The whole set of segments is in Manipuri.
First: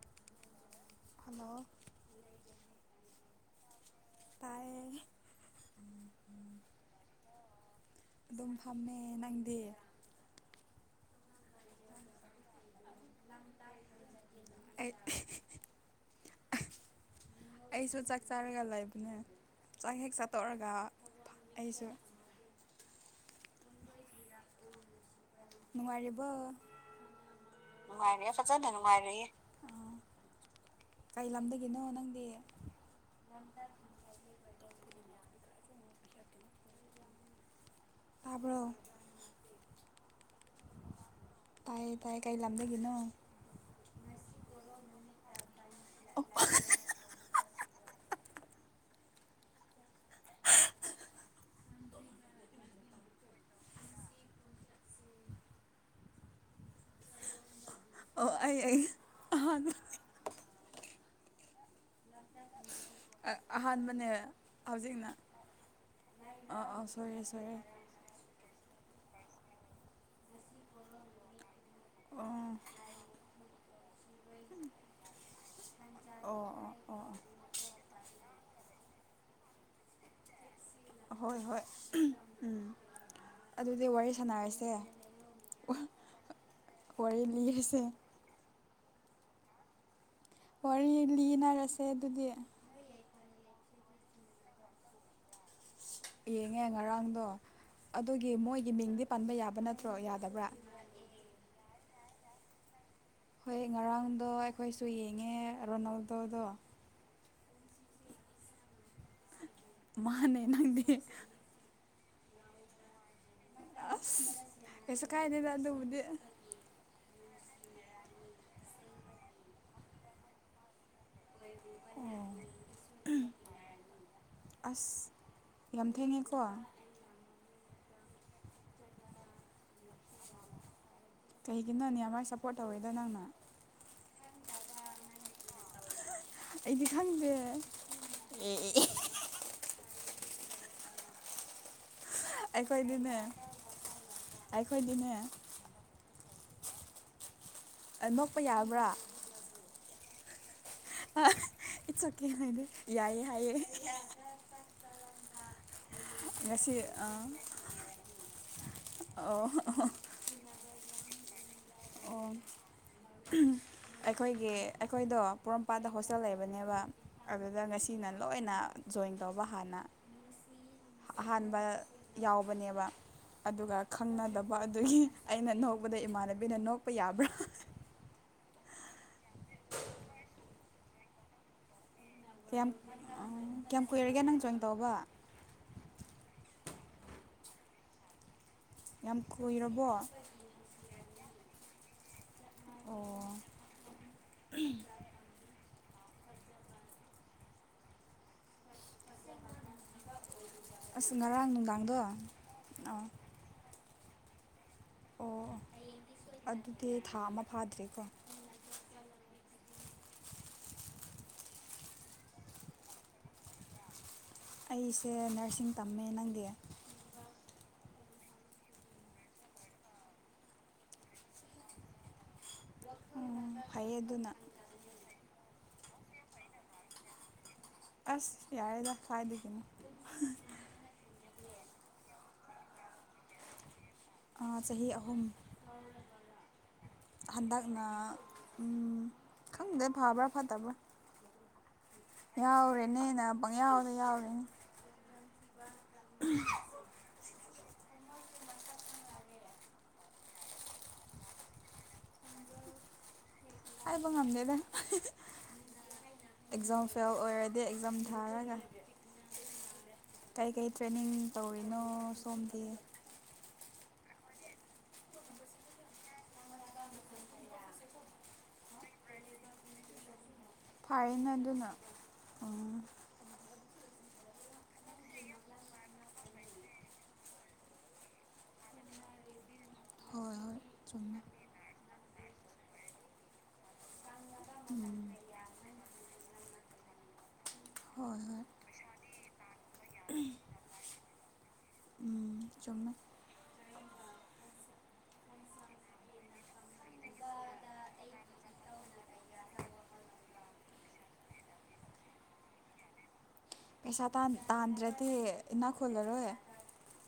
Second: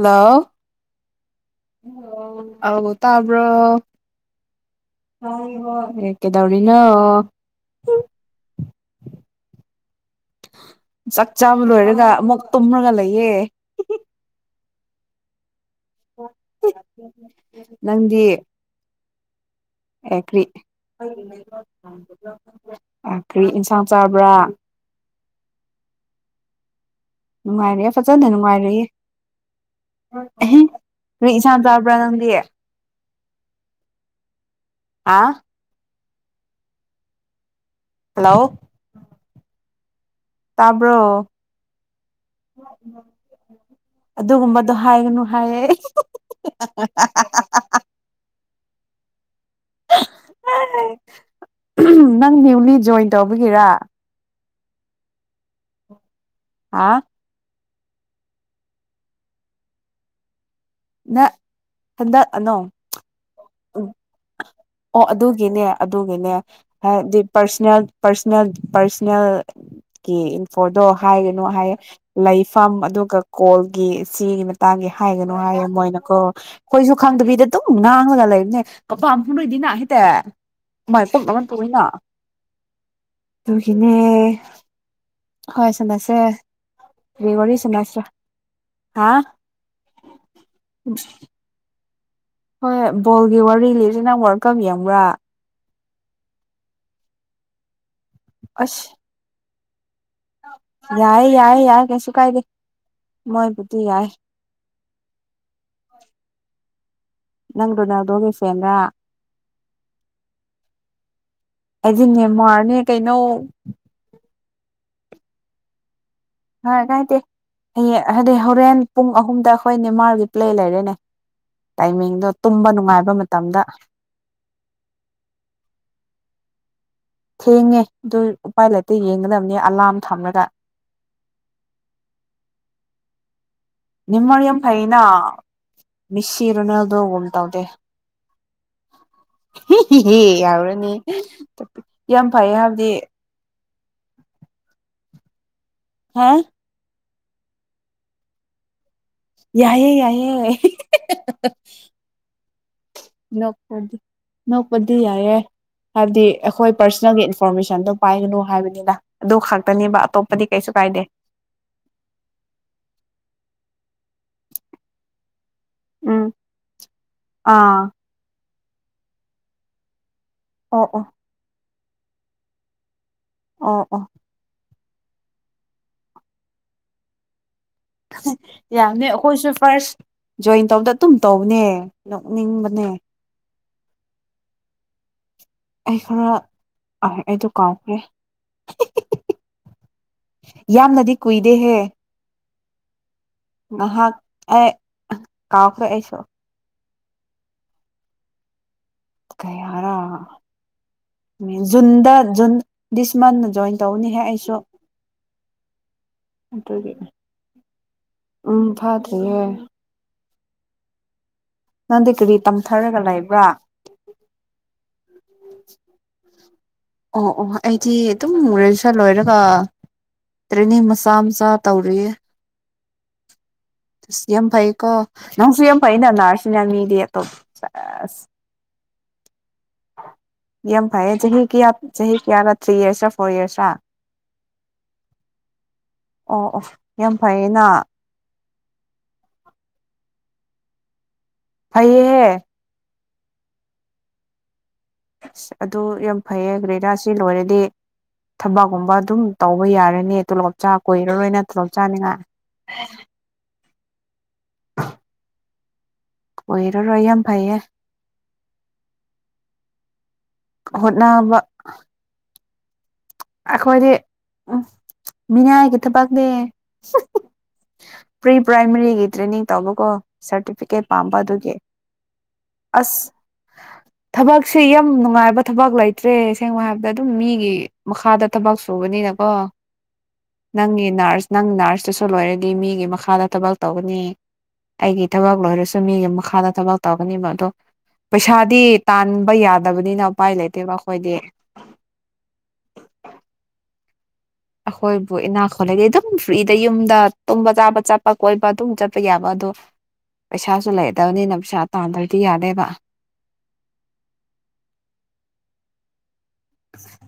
ꯍꯜꯂꯣ ꯍꯜꯂꯣ ꯑꯥꯎ ꯇꯥꯕ꯭ꯔꯣ ꯇꯥꯏꯌꯦ ꯑꯦ ꯀꯩꯗꯧꯔꯤꯅꯣ꯫ ꯑꯗꯨꯝ ꯐꯝꯃꯦ ꯅꯪꯗꯤ꯫ ꯆꯥꯛ ꯆꯥꯕ ꯂꯣꯏꯔꯒ ꯑꯃꯨꯛ ꯇꯨꯝꯃꯒ ꯂꯩ [unintelligible] [inaudible] [unintelligible] ꯑꯩꯁꯨ ꯆꯥꯛ ꯅꯪꯗꯤ ꯆꯥꯔꯒ ꯂꯩꯕꯅꯦ ꯆꯥꯛ ꯍꯦꯛ ꯑꯦ ꯀ꯭ꯔꯤ ꯆꯥꯠꯇꯣꯛꯔꯒ ꯑꯩꯁꯨ ꯀꯔꯤ ꯏꯟꯁꯥꯡ ꯆꯥꯕ꯭ꯔꯥ꯫ ꯅꯨꯡꯉꯥꯏꯔꯤꯕꯣ꯫ ꯅꯨꯡꯉꯥꯏꯔꯦꯍꯦ ꯐꯖꯅ ꯅꯨꯡꯉꯥꯏꯔꯤꯌꯦ ꯅꯨꯡꯉꯥꯏꯔꯦꯍꯦ ꯅꯨꯡꯉꯥꯏꯔꯤꯌꯦ ꯑꯥ ꯅꯣꯏ ꯀꯩ ꯀꯔꯤ ꯏꯟꯁꯥꯡ ꯂꯝꯗꯒꯤꯅꯣ ꯆꯥꯕ꯭ꯔꯥ ꯅꯪꯗꯤ ꯅꯪꯒꯤ ꯍꯥ꯫ ꯍꯜꯂꯣ ꯇꯥꯕ꯭ꯔꯣ꯫ ꯇꯥꯕ꯭ꯔꯣ ꯇꯥꯏꯌꯦ ꯇꯥꯏꯌꯦ ꯀꯩ ꯂꯝꯗꯒꯤꯅꯣ ꯑꯗꯨꯒꯨꯝꯕꯗꯣ ꯍꯥꯏꯒꯅꯨ ꯍꯥꯏꯔꯦ ꯑꯣ [unintelligible] [unintelligible] ꯖꯣꯏꯟ ꯇꯧꯕꯒꯤꯔꯥ꯫ [unintelligible] ꯑꯣ ꯑꯩ ꯑꯩ [unintelligible] ꯅ ꯍꯟꯗꯛ ꯑꯅꯣ ꯑꯍꯥꯟꯕꯅꯦ ꯑꯣ ꯍꯧꯖꯤꯛꯅ ꯑꯗꯨꯒꯤꯅꯦ ꯑꯗꯨꯒꯤꯅꯦ ꯑꯥ ꯑꯥ ꯍꯥꯏꯕꯗꯤ ꯁꯣꯏꯔꯦ ꯁꯣꯏꯔꯦ ꯄꯔꯁꯅꯦꯜ ꯄꯔꯁꯅꯦꯜ ꯄꯥꯔꯁꯅꯦꯜ ꯀꯤ ꯏꯟꯐꯣꯔꯇꯣ ꯍꯥꯏꯒꯅꯣ ꯍꯥꯏꯌꯦ꯫ ꯑꯣ ꯂꯩꯐꯝ ꯑꯗꯨꯒ ꯀꯣꯜ ꯒꯤ ꯁꯤꯒꯤ ꯃꯇꯥꯡꯒꯤ ꯍꯥꯏꯒꯅꯨ ꯍꯥꯏꯌꯦ꯫ ꯃꯣꯏꯅꯀꯣ ꯑꯣ ꯑꯣ ꯑꯩꯈꯣꯏꯁꯨ ꯑꯣ ꯑꯣ ꯈꯥꯡꯗ꯭ꯔꯤꯗ ꯗꯨꯝ ꯉꯥꯡꯉꯒ ꯂꯩ ꯍꯣꯏ ꯍꯣꯏ ꯎꯝ ꯑꯗꯨꯗꯤ ꯋꯥꯔꯤ ꯁꯥꯟꯅꯔꯁꯦ ꯋꯥꯔꯤ ꯂꯤꯔꯁꯦ [unintelligible] [unintelligible] ꯍꯥ꯫ ꯋꯥꯔꯤ ꯂꯤꯅꯔ ꯑꯗꯨꯗꯤ ꯍꯣꯏ ꯕꯣꯜꯒꯤ ꯋꯥꯔꯤ ꯂꯤꯁꯤ ꯅꯪ ꯋꯥꯜꯀꯞ ꯌꯦꯡꯕ꯭ꯔꯥ꯫ ꯌꯦꯡꯉꯦ ꯉꯔꯥꯡꯗꯣ꯫ ꯑꯗꯨꯒꯤ ꯃꯣꯏꯒꯤ ꯃꯤꯡꯗꯤ ꯄꯟꯕ ꯌꯥꯕ ꯅꯠ ꯌꯥꯢꯌꯦ ꯌꯥꯏꯌꯦ ꯌꯥꯏ꯫ ꯀꯩꯁꯨ ꯀꯥꯏꯗꯦ꯫ ꯍꯣꯏ ꯃꯣꯏꯕꯨꯗꯤ ꯌꯥꯏ ꯉꯔꯥꯡꯗꯣ ꯑꯩꯈꯣꯏꯁꯨ ꯌꯦꯡꯉꯦ ꯔꯣꯅꯥꯜꯗꯣꯗꯣ꯫ ꯅꯪ ꯔꯣꯅꯥꯜꯗꯣꯒꯤ ꯐꯦꯟ ꯂ꯫ ꯃꯥꯅꯦ ꯅꯪꯗꯤ꯫ ꯑꯩꯗꯤ ꯅꯦꯝꯃꯥꯔꯅꯦ ꯀꯩꯅꯣ꯫ ꯑꯁ ꯀꯩꯁꯨ ꯀꯥꯏꯗꯦꯗ ꯑꯗꯨꯕꯨꯗꯤ꯫ ꯀꯥꯏꯗꯦ ꯍꯌꯦꯡ ꯍꯥꯏꯗꯤ ꯍꯣꯔꯦꯟ ꯄꯨꯡ ꯑꯍꯨꯝꯗ ꯑꯩꯈꯣꯏ ꯅꯦꯃꯥꯔꯒꯤ ꯄ꯭ꯂꯦ ꯂꯩꯔꯦꯅꯦ ꯇꯥꯏꯃꯤꯡꯗꯣ ꯇꯨꯝꯕ ꯅꯨꯡꯉꯥꯏꯕ ꯃꯇꯝꯗ ꯑꯁ ꯌꯥꯝ ꯊꯦꯡꯉꯦꯀꯣ ꯊꯦꯡꯉꯦ ꯑꯗꯨ ꯎꯄꯥꯏ ꯂꯩꯇ ꯌꯦꯡꯒꯗꯕꯅꯦ ꯑꯂꯥꯔꯝ ꯊꯝꯂꯒ ꯀꯩꯒꯤꯅꯣꯅꯦ ꯑꯃ ꯁꯞꯄꯣꯔꯠ ꯇꯧꯋꯦꯗ ꯅꯪꯅ ꯅꯤꯡꯃꯔꯤꯝ ꯐꯅꯥ ꯃꯁ ꯏꯔꯣꯅꯣ ꯑꯩꯗꯤ ꯑꯗꯨ ꯎ ꯈꯪꯗꯦ ꯇꯥꯎꯗꯦ ꯍꯦ ꯌꯥꯎꯔꯅꯤꯄꯤ ꯌꯥꯝ ꯐꯩꯌꯦ ꯍꯥꯏꯕꯗꯤ ꯑꯩꯈꯣꯏꯗꯤꯅꯦ ꯑꯩꯈꯣꯏꯗꯤꯅꯦ ꯍꯥꯥ ꯅꯣꯛꯄ ꯌꯥꯕ꯭ꯔꯥ ꯌꯥꯏꯑꯦ ꯌꯥꯏꯑꯌꯦ ꯏꯠꯁ ꯑꯣꯀꯦ ꯍꯥꯏꯗꯤ ꯌꯥꯏꯌꯦ ꯍꯥꯏꯌꯦ ꯅꯣꯛꯄꯗꯤ ꯌꯥꯏꯑꯦ ꯍꯥꯏꯕꯗꯤ ꯑꯩꯈꯣꯏ ꯉꯁꯤ ꯑꯥ ꯄꯔꯁꯣꯅꯦꯜꯒꯤ ꯏꯟꯐꯣꯔꯃꯦꯁꯟꯗꯣ ꯄꯥꯏꯒꯅꯨ ꯍꯥꯏꯕꯅꯤꯅ ꯑꯗꯨ ꯑꯣ ꯈꯛꯇꯅꯦꯕ ꯑꯇꯣꯞꯄꯗꯤ ꯀꯩꯁꯨ ꯀꯥꯏꯗꯦ ꯑꯣ ꯑꯩꯈꯣꯏꯒꯤ ꯑꯩꯈꯣꯏꯗ ꯃꯄꯥꯗ ꯍꯣꯁꯇꯦꯜ ꯎꯝ ꯂꯩꯕꯅꯦꯕ ꯑꯗꯨꯗ ꯑꯥ ꯉꯁꯤꯅ ꯂꯣꯏꯅ ꯖꯣꯏꯟ ꯇꯧꯕ ꯍꯥꯟꯅ ꯑꯣ ꯑꯣ ꯑꯍꯥꯟꯕ ꯌꯥꯎꯕꯅꯦꯕ ꯑꯗꯨꯒ ꯑꯣ ꯑꯣ ꯈꯪꯅꯗꯕ ꯑꯗꯨꯒꯤ ꯑꯩꯅ ꯅꯣꯛꯧꯕꯗ ꯏꯃꯥꯟꯅꯕꯤ ꯕꯅ ꯅꯣꯛꯄ ꯌꯥꯕ꯭ꯔꯥ ꯌꯥꯝꯅꯤ ꯑꯩꯣꯏꯁꯨꯁꯨ ꯐꯁ ꯖꯣꯏꯟ ꯇꯧꯕꯗ ꯑꯗꯨꯝ ꯇꯧꯅꯦ ꯀꯌꯥꯝ ꯀꯌꯥꯝ ꯀꯨꯏꯔꯒꯦ ꯅꯪ ꯖꯣꯏꯟ ꯇꯧꯕ ꯑ ꯑꯩꯗꯨ ꯀꯥꯎꯈ꯭ꯔꯦ ꯌꯥꯝ ꯀꯨꯏꯔꯕꯣ ꯌꯥꯝꯅꯗꯤ ꯀꯨꯏꯗꯦꯍꯦ ꯑꯣ ꯉꯍꯥꯛ ꯑꯦ ꯀꯥꯎ ꯍꯣꯏ ꯑꯩꯁꯨ ꯀꯔ ꯑꯁ ꯉꯔꯥꯡ ꯅꯨꯡꯗꯥꯡꯗꯣ ꯖꯨꯟꯗ ꯑꯥ ꯖꯟꯁꯃꯥꯟꯟ ꯇꯧꯅꯤꯍꯦ ꯑꯩꯁꯨ ꯑꯣ ꯑꯗꯨꯗꯤ ꯊꯥ ꯑꯃ ꯐꯥꯗ꯭ꯔꯤꯀꯣ ꯎꯝ ꯐꯥꯗ꯭ꯔꯤꯌꯦ ꯅꯪꯗꯤ ꯀꯔꯤ ꯇꯝꯊꯔꯒ ꯂꯩꯕ꯭ꯔꯥ ꯑꯩ ꯁꯦ ꯅꯔꯁꯤꯡ ꯇꯝꯃꯦ ꯅꯪꯒꯤ ꯑꯣ ꯑꯣ ꯑꯩꯗꯤ ꯑꯗꯨꯝ ꯒ꯭ꯔꯦꯖꯨꯌꯦꯁꯟ ꯂꯣꯏꯔꯒ ꯇ꯭ꯔꯦꯅꯤꯡ ꯃꯆꯥ ꯃꯆꯥ ꯇꯧꯔꯤꯌꯦ ꯐꯩꯌꯦ ꯑꯗꯨꯅ ꯁꯤꯦꯝ ꯐꯥꯏ ꯀꯣ ꯅꯪꯁꯨ ꯌꯦ ꯌꯥꯝ ꯐꯩꯅ ꯅꯅꯥꯔꯁꯤ ꯃꯤꯗꯤ ꯌꯦ ꯇꯣ ꯑꯁ ꯌꯥꯔꯦꯗ ꯐꯥꯏꯗꯦ ꯀꯅꯤ ꯀ ꯆꯍꯤ ꯀꯌꯥꯔ ꯊ꯭ꯔꯤ ꯏꯌꯔꯁ ꯐꯣꯔ ꯏꯌꯔꯁꯥ ꯆꯍꯤ ꯑꯍꯨꯝ ꯑꯣ ꯑꯣ ꯌꯥꯝ ꯐꯩꯌꯦꯅ ꯍꯟꯗꯛꯅ ꯎꯝ ꯈꯪꯗꯦ ꯐꯕ꯭ꯔꯥ ꯐꯠꯇꯕ꯭ꯔꯥ ꯐꯩꯌꯦ ꯍ ꯅꯦ ꯌꯥꯎꯗ ꯌꯥꯎꯗꯅꯤ ꯑꯁ ꯑꯗꯨ ꯌꯥꯝ ꯐꯩꯌꯦ ꯒꯦꯅꯥꯁꯤ ꯂꯣꯏꯔꯗꯤ ꯊꯕꯛꯀꯨꯝꯕ ꯑꯗꯨꯝ ꯇꯧꯕ ꯌꯥꯔꯅꯤ ꯇꯣꯂꯣꯞ ꯆꯥ ꯀꯣꯏꯔꯔꯣꯏꯅ ꯇꯣꯂꯣꯞ ꯆꯥꯅꯤꯉꯥꯏ ꯑꯕ ꯑꯃꯗꯗ ꯑꯦꯛꯖꯥꯝ ꯑꯣꯏꯔꯔꯣꯏ ꯐꯦꯜ ꯌꯥꯝ ꯐꯩꯌꯦ ꯑꯣꯏꯔꯗꯤ ꯑꯦꯛꯖꯥꯝ ꯊꯥꯔꯒ ꯀꯩꯀꯩ ꯇ꯭ꯔꯦꯅꯤꯡ ꯍꯣꯠꯅꯕ ꯇꯧꯔꯤꯅꯣ ꯁꯣꯝꯗ ꯑꯩꯈꯣꯏꯗꯤ ꯎ ꯃꯤꯅꯥꯏꯒꯤ ꯊꯕꯛꯅꯦ ꯄ꯭ꯔꯤ ꯄ꯭ꯔꯥꯏꯃꯔꯤꯒꯤ ꯇ꯭ꯔꯦꯅꯤꯡ ꯇꯧꯕꯀꯣ ꯁꯥꯔꯇꯤꯐꯤꯀꯦꯠ ꯄꯥꯝꯕ ꯐꯔꯦꯅ ꯑꯗꯨꯒꯤ ꯑꯗꯨꯅ ꯎꯝ ꯑꯁ ꯊꯕꯛꯁꯦ ꯌꯥꯝ ꯅꯨꯡꯉꯥꯏꯕ ꯊꯕꯛ ꯂꯩꯇ꯭ꯔꯦ ꯁꯦꯡꯅ ꯍꯥꯏꯕꯗ ꯑꯗꯨꯝ ꯃꯤꯒꯤ ꯃꯈꯥꯗ ꯊꯕꯛ ꯁꯨꯕꯅꯤꯅꯀꯣ ꯍꯣꯏ ꯍꯣꯏ ꯅꯪꯒꯤ ꯆꯨꯝꯃꯦ ꯅꯔꯁ ꯅꯪ ꯅꯔꯁ ꯂꯣꯏꯔꯒꯤ ꯃꯤꯒꯤ ꯃꯈꯥꯗ ꯊꯕꯛ ꯇꯧꯒꯅꯤ ꯑꯩꯒꯤ ꯊꯕꯛ ꯂꯣꯏꯔꯁꯨ ꯃꯤꯒꯤ ꯃꯈꯥꯗ ꯊꯕꯛ ꯇꯧꯒꯅꯤ ꯃꯗꯣ ꯍꯣꯏ ꯍꯣꯏ ꯄꯩꯁꯥꯗꯤ ꯇꯥꯟꯕ ꯌꯥꯗꯕꯅꯤꯅ ꯎꯄꯥꯏ ꯂꯩꯇꯦꯕ ꯑꯩꯈꯣꯏꯗꯤ ꯎꯝ ꯆꯨꯝꯃꯦ ꯑꯩꯈꯣꯏꯕꯨ ꯏꯅꯥꯈꯣꯜꯂꯗꯤ ꯑꯗꯨꯝ ꯐ꯭ꯔꯤꯗ ꯌꯨꯝ ꯗ ꯇꯨꯝꯕ ꯆꯥꯕ ꯆꯠꯄ ꯀꯣꯏꯕ ꯑꯗꯨꯝ ꯆꯠꯄ ꯌꯥꯕ ꯑꯗꯣ ꯄꯩꯁꯥꯁꯨ ꯂꯩꯗꯕꯅꯤꯅ ꯄꯩꯁꯥ ꯇꯥꯟꯗ꯭ꯔꯗꯤ ꯌꯥꯅꯦꯦꯕ ꯄꯩꯁꯥ ꯇꯥꯟꯗ꯭ꯔꯗꯤ ꯏꯅꯥꯛ ꯈꯨꯜꯂꯔꯣꯏ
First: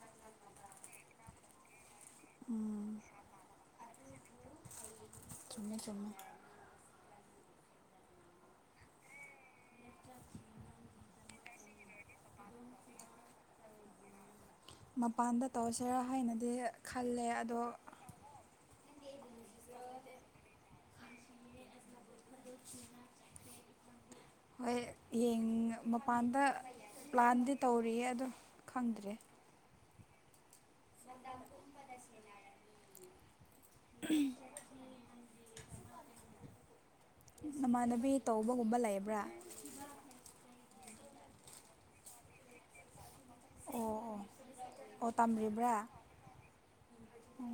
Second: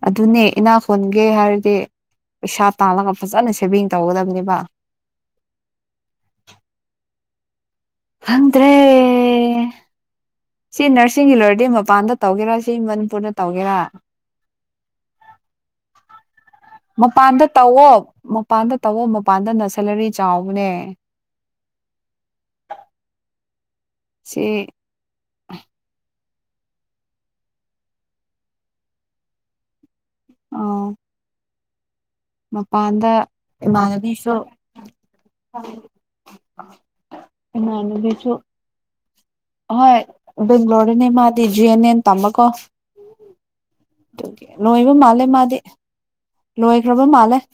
ꯑꯗꯨꯅꯦ ꯏꯅꯥ ꯈꯣꯟꯒꯦ ꯍꯥꯏꯔꯗꯤ ꯄꯩꯁꯥ ꯎꯝ ꯇꯂꯒ ꯐꯖ ꯁ ꯇꯧꯒꯗꯕꯅꯦꯕ ꯆꯨꯝꯃꯦ ꯆꯨꯝꯃꯦ ꯈꯪꯗ꯭ꯔꯦ ꯁꯤ ꯅꯔꯁꯤꯡꯒꯤ ꯂꯣꯏꯔꯗꯤ ꯃꯄꯥꯟꯗ ꯇꯧꯒꯦꯔꯥ ꯁꯤ ꯃꯅꯤꯄꯨꯔꯗ ꯇꯧꯒꯦꯔꯥ ꯃꯄꯥꯟꯗ ꯇꯧꯁꯤꯔꯥ ꯍꯥꯏꯅ ꯃꯄꯥꯟꯗ ꯇꯧꯑꯣꯣ ꯃꯄꯥꯟꯗ ꯇꯧꯕꯣꯞ ꯃꯄꯥꯟꯗ ꯅꯁꯦꯂꯔꯤ ꯆꯥꯎꯕꯅꯦ ꯁꯤ ꯍꯣꯏ ꯌꯦꯡ ꯃꯄꯥꯟ ꯑ ꯗ ꯄ꯭ꯂꯥꯟꯗꯤ ꯇꯧꯔꯤꯌꯦ ꯑꯗꯣ ꯈꯪꯗ꯭ꯔꯦ ꯑ ꯃꯄꯥꯟꯗ ꯏꯃꯥꯟꯅꯕꯤ ꯁꯨ [inaudible] ꯅꯃꯥꯟꯅꯕꯤ ꯇꯧꯕꯒꯨꯝꯕ ꯂꯩꯕ꯭ꯔꯥ ꯍꯣꯏ ꯕꯦꯡꯒ꯭ꯂꯣꯔꯗꯅꯦ ꯃꯥꯗꯤ ꯖꯤ ꯑꯦꯟ ꯑꯦꯟ ꯇꯝꯕ ꯀꯣ ꯑꯣ ꯑꯣ ꯑꯣ ꯃꯥꯜꯂꯦ ꯃꯥꯗꯤ ꯇꯝꯔꯤꯕ꯭ꯔꯥ ꯂꯣꯏꯈ꯭ꯔꯕ ꯃꯥꯜꯂꯦ ꯑꯣ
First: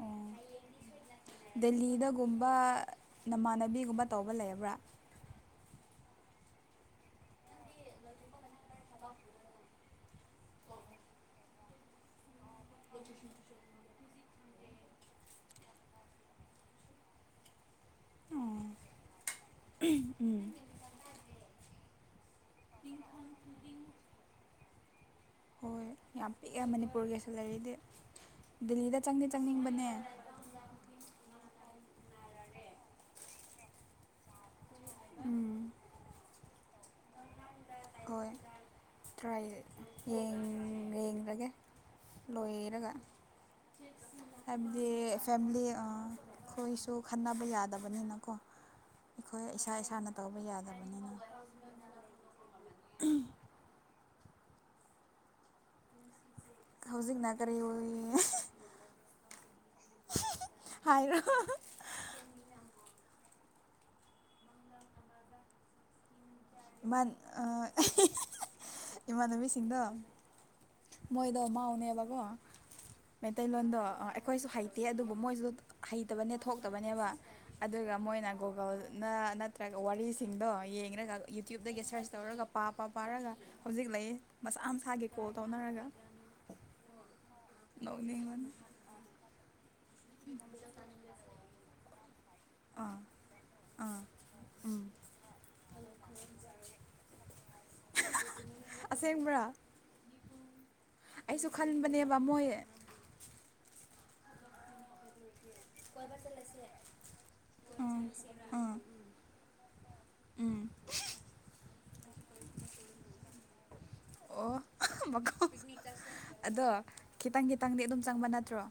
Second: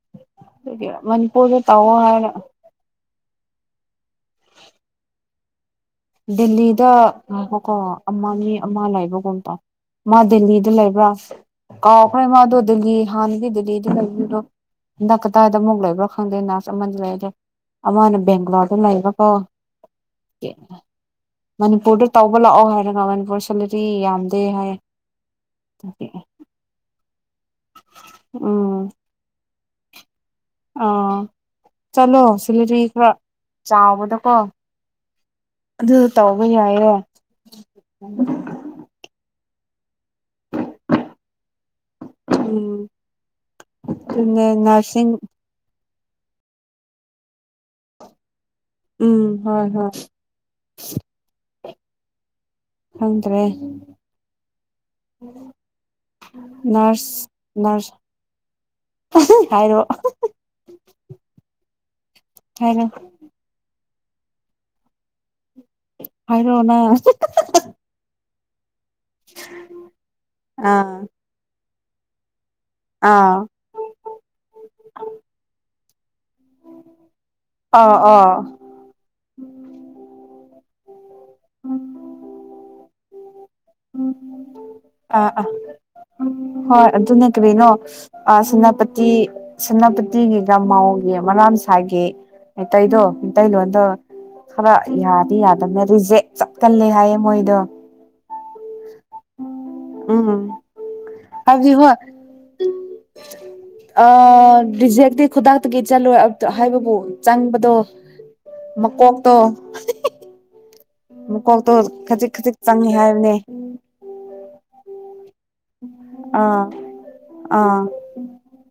ꯑꯣ ꯑꯗꯨꯒꯤ ꯃꯅꯤꯄꯨꯔꯗ ꯇꯧꯋꯣ ꯍꯥꯏꯔ ꯗꯦꯜꯂꯤꯗꯒꯨꯝꯕ ꯅꯃꯥꯟꯅꯕꯤꯒꯨꯝꯕ ꯇꯧꯕ ꯂꯩꯕ꯭ꯔꯥ ꯗꯦꯜꯂꯤꯗ ꯉꯥꯢꯈꯣ ꯀꯣ ꯑꯃꯅꯤ ꯑꯃ ꯂꯩꯕ꯭ꯔ ꯒꯨꯝ ꯇꯧ ꯃꯥ ꯗꯦꯜꯂꯤꯗ ꯂꯩꯕ꯭ꯔꯥ ꯀꯥꯎꯈ꯭ꯔꯦ ꯃꯥꯗꯣ [inaudible] ꯍꯟꯗꯛ ꯀꯗꯥꯏꯗ ꯑꯃꯨꯛ ꯂꯩꯕ꯭ꯔꯥ ꯈꯪꯗꯦ ꯅꯔꯁ ꯑꯃꯗꯤ ꯂꯩ ꯔꯦ ꯑꯃꯅ ꯎꯝ ꯕꯦꯡꯒ꯭ꯂꯣꯔꯗ ꯂꯩꯕꯀꯣ ꯎꯝ [inaudible] ꯂꯥꯛꯑꯣ ꯍꯥꯏꯔꯒ ꯃꯅꯤꯄꯨꯔ ꯁꯦꯂꯔꯤ ꯌꯥꯝꯗꯦ ꯍꯥꯏ ꯌꯦ ꯍꯣꯏ ꯌꯥꯝ ꯄꯤꯛꯑꯦ ꯃꯅꯤꯄꯨꯔꯒꯤꯁꯨ [inaudible] ꯅꯦ ꯎꯝ ꯑꯥ ꯆꯠꯂꯣ ꯁꯤꯂꯤꯇꯔꯤ ꯈꯔ ꯆꯥꯎꯕꯗꯀꯣ ꯎꯝ ꯑꯗꯨ ꯇꯧꯕ ꯌꯥꯏ ꯑꯌꯣ ꯍꯣꯏ ꯇ꯭ꯔꯥꯑꯦ ꯌꯦꯡ ꯌꯦꯡꯂꯥ ꯒꯦ ꯎꯝ ꯂꯣꯏꯔꯒ ꯑꯗꯨꯅꯦ ꯍꯥꯏꯕꯗꯤ ꯅꯔꯁꯤꯡ ꯐꯦꯃꯤꯂꯤ ꯑ ꯑꯩꯈꯣꯏꯁꯨ ꯈꯟꯅꯕ ꯌꯥꯗꯕꯅꯤꯅ ꯀꯣ ꯎꯝ ꯑꯩꯈꯣꯏ ꯍꯣꯏ ꯏꯁꯥ ꯍꯣꯏ ꯏꯁꯥꯅ ꯇꯧꯕ ꯌꯥꯗꯕꯅꯤꯅ ꯈꯪꯗ꯭ꯔꯦ [inaudible] ꯍꯧꯖꯤꯛꯅ ꯀꯔꯤ ꯍꯥꯏꯔꯣ [unintelligible] ꯍꯥꯏꯔꯣ ꯅꯪ [unintelligible] ꯏꯃꯥꯟꯅꯕꯤꯁꯤꯡꯗꯣ ꯑꯥ ꯃꯣꯏꯗꯣ ꯃꯥꯎ ꯅꯦ ꯂꯥ ꯒꯣ ꯑꯥ ꯃꯩꯇꯩꯅꯣꯟꯗꯣ ꯑꯩꯈꯣꯏꯁꯨ ꯍꯩꯇꯦ ꯑꯗꯨꯕꯨ ꯃꯣꯏꯁꯨ ꯍꯩꯇꯕꯅꯦ ꯊꯣꯛꯇꯕꯅꯦꯕ ꯑꯥ ꯑꯗꯨꯒ ꯑꯥ ꯃꯣꯏꯅ ꯒꯣꯒꯜꯅ ꯅꯠꯇ꯭ꯔꯒ ꯋꯥꯔꯤꯁꯤꯡꯗꯣ ꯌꯦꯡꯂꯒ ꯏ ꯗꯒꯤ ꯁꯔꯁ ꯇꯧꯔꯒ ꯄꯥ ꯄꯥꯔꯥꯡꯒ ꯍꯧꯖꯤꯛ ꯂꯩ ꯃꯁꯥ ꯃꯁꯥꯒꯤ ꯑꯥ ꯀꯣꯜ ꯑꯥ ꯇꯧꯅꯔꯒ ꯍꯣꯏ ꯑꯗꯨꯅ ꯀꯔꯤꯅꯣ ꯑꯥ ꯅꯣꯛꯅꯤꯡꯕꯅ ꯁꯦꯅꯥꯄꯇꯤ ꯁꯦꯅꯥꯄꯇꯤꯒꯤ ꯒꯃꯎꯒꯤ ꯃꯅꯥꯁꯥꯒꯤ ꯑꯥ ꯃꯩꯇꯩꯗꯣ ꯃꯤꯇꯩꯩꯇꯩꯂꯣꯟꯗ ꯑꯥ ꯈꯔ ꯎꯝ ꯌꯥꯗꯤ ꯌꯥꯗ ꯑꯗꯨꯅ ꯔꯤꯖꯦꯛ ꯆꯠꯀꯜꯂꯦ ꯍꯥꯏꯌꯦ ꯃꯣꯏꯗꯣ ꯑꯁꯦꯡꯕ꯭ꯔꯥ ꯎ ꯑꯩꯁꯨ ꯈꯟꯕꯅꯦꯕ ꯃꯣꯏ ꯑ ꯗꯤꯖꯦꯛꯛꯇ ꯈꯨꯗꯥꯛꯇꯒꯤ ꯆꯠꯂꯣꯏ ꯍꯥꯏꯕꯕꯨ ꯆꯪꯕꯗꯣ ꯎꯝ ꯎꯝ ꯃꯀꯣꯛꯇꯣ ꯎꯝ ꯀ ꯇꯣ ꯈꯖꯤꯛ ꯈꯖꯤꯛ ꯆꯪꯉꯦ ꯍꯥꯏꯕꯅꯦ ꯑꯣ ꯃꯀꯣꯛ ꯑꯥ ꯑꯗꯣ ꯈꯤꯇꯪ ꯑꯥ ꯈꯤꯇꯪꯗꯤ ꯑꯗꯨꯝ ꯆꯪꯕ ꯅꯠꯇ꯭ꯔꯣ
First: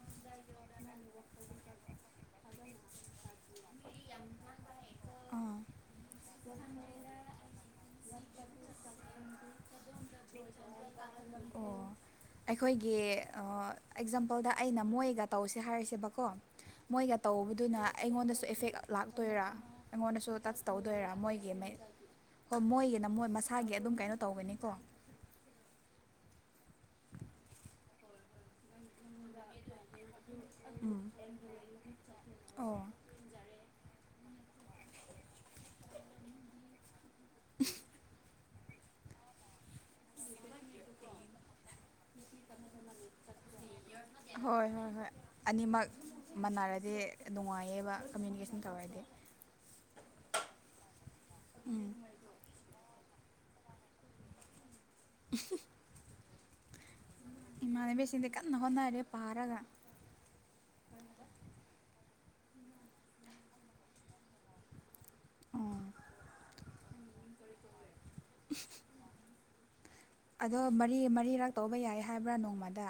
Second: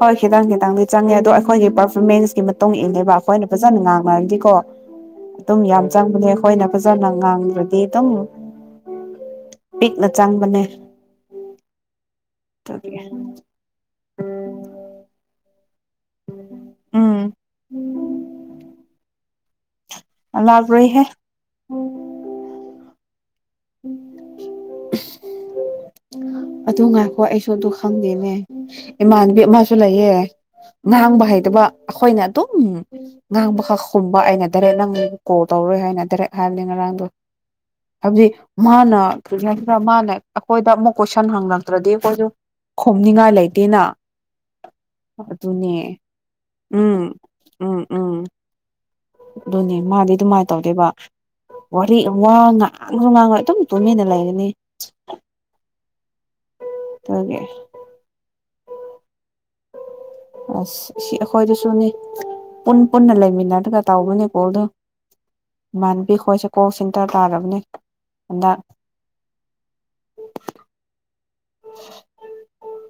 ꯍꯣꯏ ꯈꯤꯇꯪ ꯈꯤꯇꯪꯗꯤ ꯆꯪꯉꯦ ꯑꯗꯣ ꯑꯩꯈꯣꯏꯒꯤ ꯄꯔꯐꯣꯔꯃꯦꯟꯁꯀꯤ ꯇꯣꯡ ꯏꯜꯂꯦꯕ ꯑꯩꯈꯣꯏꯅ ꯐꯖꯅ ꯉꯥꯡꯉ ꯃꯥꯗꯤꯀꯣ ꯑꯥ ꯑꯗꯨꯝ ꯌꯥꯝ ꯆꯪꯕꯅꯦ ꯑꯩꯈꯣꯏꯅ ꯐꯖꯅ ꯉꯥꯡꯗ꯭ꯔꯗꯤ ꯑꯗꯨꯝ ꯄꯤꯛꯅ ꯆꯪꯕꯅꯦ ꯑꯣ ꯑꯩꯈꯣꯏꯒꯤ ꯑꯗꯨꯒꯤ ꯑꯦꯛꯖꯥꯝꯄꯜꯗ ꯑꯩꯅ ꯃꯣꯏꯒ ꯇꯧꯁꯦ ꯍꯥꯏꯔꯤꯁꯦ ꯁꯦꯕꯀꯣ ꯃꯣꯏꯒ ꯎꯝ ꯇꯧꯕꯗꯨꯅ ꯑꯩꯉꯣꯟꯗꯁꯨ ꯑꯦꯐꯦꯛ ꯇꯣꯏꯔꯥ ꯑꯩꯉꯣꯟꯗꯁꯨ ꯇꯆ ꯂꯥꯛꯔꯣꯏꯍꯦ ꯇꯧꯗꯣꯏꯔꯥ ꯃꯣꯏꯒꯤ ꯍꯣꯏ ꯃꯣꯏꯒꯤ ꯃꯣꯏ ꯃꯁ ꯊꯥꯒꯤ ꯑꯗꯨꯝ ꯀꯩꯅꯣ ꯇꯧꯒꯅꯤꯀꯣ ꯑꯗꯨ ꯉꯥꯏꯥꯛꯈꯣ ꯑꯩꯁꯨ ꯑꯗꯨ ꯈꯪꯗꯦꯅꯦ ꯏꯃꯥꯟꯕꯤ ꯑꯃꯁ ꯁꯨ ꯂꯩꯌꯦꯦ ꯎꯝ ꯉꯥꯡꯕ ꯍꯩꯗꯕ ꯑꯩꯈꯣꯏꯅ ꯑꯗꯨꯝ ꯑꯣ ꯉꯥꯡꯕꯈꯛ ꯃꯥ ꯑꯩꯅ ꯗꯥꯏꯔꯦꯛ ꯅꯪ ꯀꯣꯜ ꯇꯧꯔꯣꯏ ꯍꯥꯏꯅ ꯗꯥꯏꯔꯦꯛ ꯍꯥꯏꯕꯅꯤ ꯉꯔꯥꯡꯗꯣ ꯁꯕꯖꯤ ꯃꯥꯅ ꯀꯔꯤꯅꯁꯤꯗ ꯃꯥꯅ ꯑꯩꯈꯣꯏꯗ ꯑꯃꯨꯛ ꯀꯣꯏꯁꯟ ꯍꯪꯉꯛꯇ꯭ꯔꯗꯤ ꯑꯩꯈꯣꯏꯁꯨ ꯈꯣꯝꯅꯤꯡꯉꯥꯏ ꯂꯩꯇꯦꯅ ꯍꯣꯏ ꯍꯣꯏ ꯍꯣꯏ ꯑꯅꯤꯃꯛ ꯑꯗꯨꯅꯦ ꯃꯅꯔꯗꯤ ꯎꯝ ꯎꯝ ꯅꯨꯡꯉꯥꯏꯌꯦꯕ ꯎꯝ ꯀꯃ꯭ꯨꯅꯤꯀꯦꯁꯟ ꯇꯧꯔꯗꯤ ꯑꯗꯨꯅꯦ ꯃꯥꯗꯤ ꯑꯗꯨꯃꯥꯏꯅ ꯇꯧꯗꯦꯕ ꯎꯝ ꯋꯥꯔꯤ ꯋꯥꯅ ꯨꯃꯥꯡꯉꯣ ꯑꯗꯨꯝ ꯇꯨꯃꯤꯅ ꯂꯩꯒꯅꯤ [inaudible] ꯑꯗꯨꯒꯤ ꯏꯅꯦꯅꯕ ꯁꯤ ꯅꯉꯅꯔꯦ ꯄꯥꯔꯒ ꯑꯁ ꯁꯤ ꯑꯩꯈꯣꯏꯗꯁꯨꯅꯤ ꯄꯨꯟ ꯄꯨꯟꯅ ꯂꯩꯃꯤꯟꯅꯔꯒ ꯇꯧꯕꯅꯦ ꯀꯣꯜꯗ ꯏꯃꯥꯟꯕꯤꯈꯣꯏ ꯁ ꯀꯣꯛ ꯁꯤꯟꯇꯥ ꯇꯥꯔꯕꯅꯦ [inaudible] ꯑꯗꯣ ꯃꯔꯤ ꯃꯔꯤꯔꯛ ꯇꯧꯕ ꯌꯥꯏ ꯍꯥꯏꯕ꯭ꯔꯥ ꯅꯣꯡꯃꯗ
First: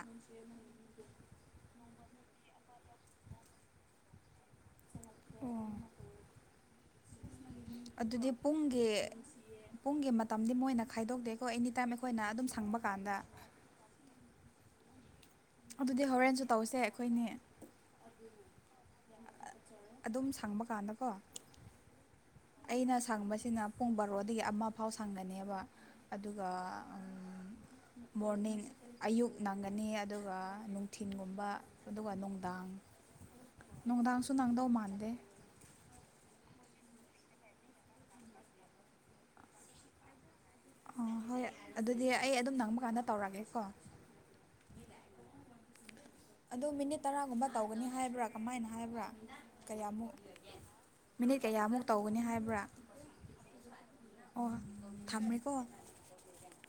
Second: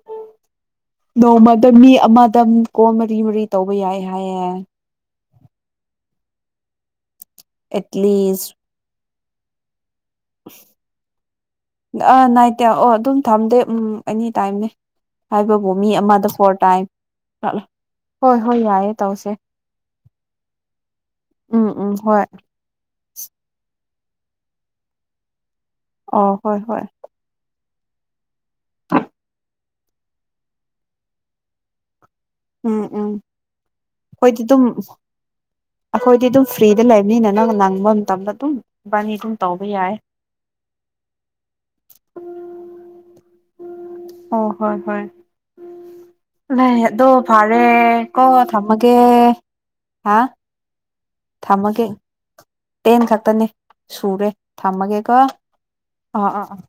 ꯗ ꯃꯤ ꯑꯃꯗ ꯀꯣ ꯃꯔꯤ ꯃꯔꯤ ꯇꯧꯕ ꯌꯥꯏ ꯍꯥꯏꯌꯦꯦ ꯑꯣ ꯑꯗꯨꯗꯤ ꯑꯦꯠꯂꯤꯁ ꯄꯨꯡꯒꯤ ꯄꯨꯡꯒꯤ ꯃꯇꯝꯗꯤ ꯃꯣꯏꯅ ꯈꯥꯏꯗꯣꯛꯇꯦꯀꯣ ꯑꯦꯅꯤꯇꯥꯏꯝ ꯑꯥ ꯑꯩꯈꯣꯏꯅ ꯑꯗꯨꯝ ꯅꯥꯏꯠꯇ ꯁꯪꯕ ꯑꯣ ꯀꯥꯟꯗ ꯑꯗꯨꯝ ꯊꯝꯗꯦ ꯎꯝ ꯑꯦꯅꯤ ꯇꯥꯏꯝꯅꯦ ꯍꯥꯏꯕꯕꯨ ꯃꯤ ꯑꯗꯨꯗꯤ ꯑꯃꯗ ꯍꯣꯔꯦꯟꯁꯨ ꯐꯣꯔ ꯇꯧꯁꯦ ꯑꯩꯈꯣꯏꯅꯤ ꯇꯥꯏꯝꯠꯂ ꯍꯣꯏ ꯍꯣꯏ ꯌꯥꯏꯌꯦ ꯇꯧꯁꯦ ꯑꯗꯨꯝ ꯁꯪꯕ ꯀꯥꯟꯗꯀꯣ ꯎꯝ ꯎꯝ ꯍꯣꯏ ꯑꯩꯅ ꯁꯪꯕꯁꯤꯅ ꯄꯨꯡ ꯕꯥꯔꯣꯗꯒꯤ ꯑꯃ ꯐꯥꯎ ꯁꯪꯒꯅꯦꯕ ꯑꯣ ꯑꯗꯨꯒ ꯍꯣꯏ ꯍꯣꯏ ꯃꯣꯔꯅꯤꯡ ꯑꯌꯨꯛ ꯅꯪꯒꯅꯤ ꯑꯗꯨꯒ ꯅꯨꯡꯊꯤꯤꯟꯒꯨꯝꯕ ꯑꯗꯨꯒ ꯅꯨꯡꯗꯥꯡ ꯎꯝ ꯎꯝ ꯅꯨꯡꯗꯥꯡꯁꯨ ꯑꯩꯈꯣꯏꯗꯤ ꯑꯗꯨꯝ ꯅꯥꯡꯗꯧ ꯃꯥꯟꯗꯦ ꯑꯩꯈꯣꯏꯗꯤ ꯑꯗꯨꯝ ꯐ꯭ꯔꯤꯗ ꯂꯩꯕꯅꯤꯅ ꯅꯪ ꯅꯪꯕ ꯃꯇꯝꯗ ꯑꯗꯨꯝ ꯕꯥꯅꯤ ꯑꯗꯨꯝ ꯇꯧꯕ ꯌꯥꯏ ꯑ ꯍꯣꯏ ꯑꯗꯨꯗꯤ ꯑꯩ ꯑꯗꯨꯝ ꯅꯪꯕ ꯀꯥꯟꯗ ꯇꯧꯔꯒꯦ ꯀ ꯑꯣ ꯍꯣꯏ ꯍꯣꯏ ꯂꯩ ꯃꯤꯅꯤꯠ ꯑꯗꯣ ꯇꯔꯥꯒꯨꯝꯕ ꯐꯔꯦ ꯇꯧꯒꯅꯤ ꯀꯣ ꯍꯥꯏꯕ꯭ꯔꯥ ꯀꯃꯥꯏꯅ ꯊꯝꯃꯒꯦ ꯍꯥꯏꯕ꯭ꯔꯥ ꯀꯌꯥꯃꯨꯛ ꯍꯥ ꯃꯤꯅꯤꯠ ꯀꯌꯥꯃꯨꯛ ꯊꯝꯃꯒꯦ ꯇꯧꯒꯅꯤ ꯍꯥꯏꯕ꯭ꯔꯥ ꯇꯦꯟ ꯈꯛꯇꯅꯦ ꯁꯨꯔꯦ ꯑꯣ ꯊꯝꯃꯒꯦꯀꯣ ꯊꯝꯃꯦꯀꯣ ꯑꯥ ꯑꯥ ꯑꯥ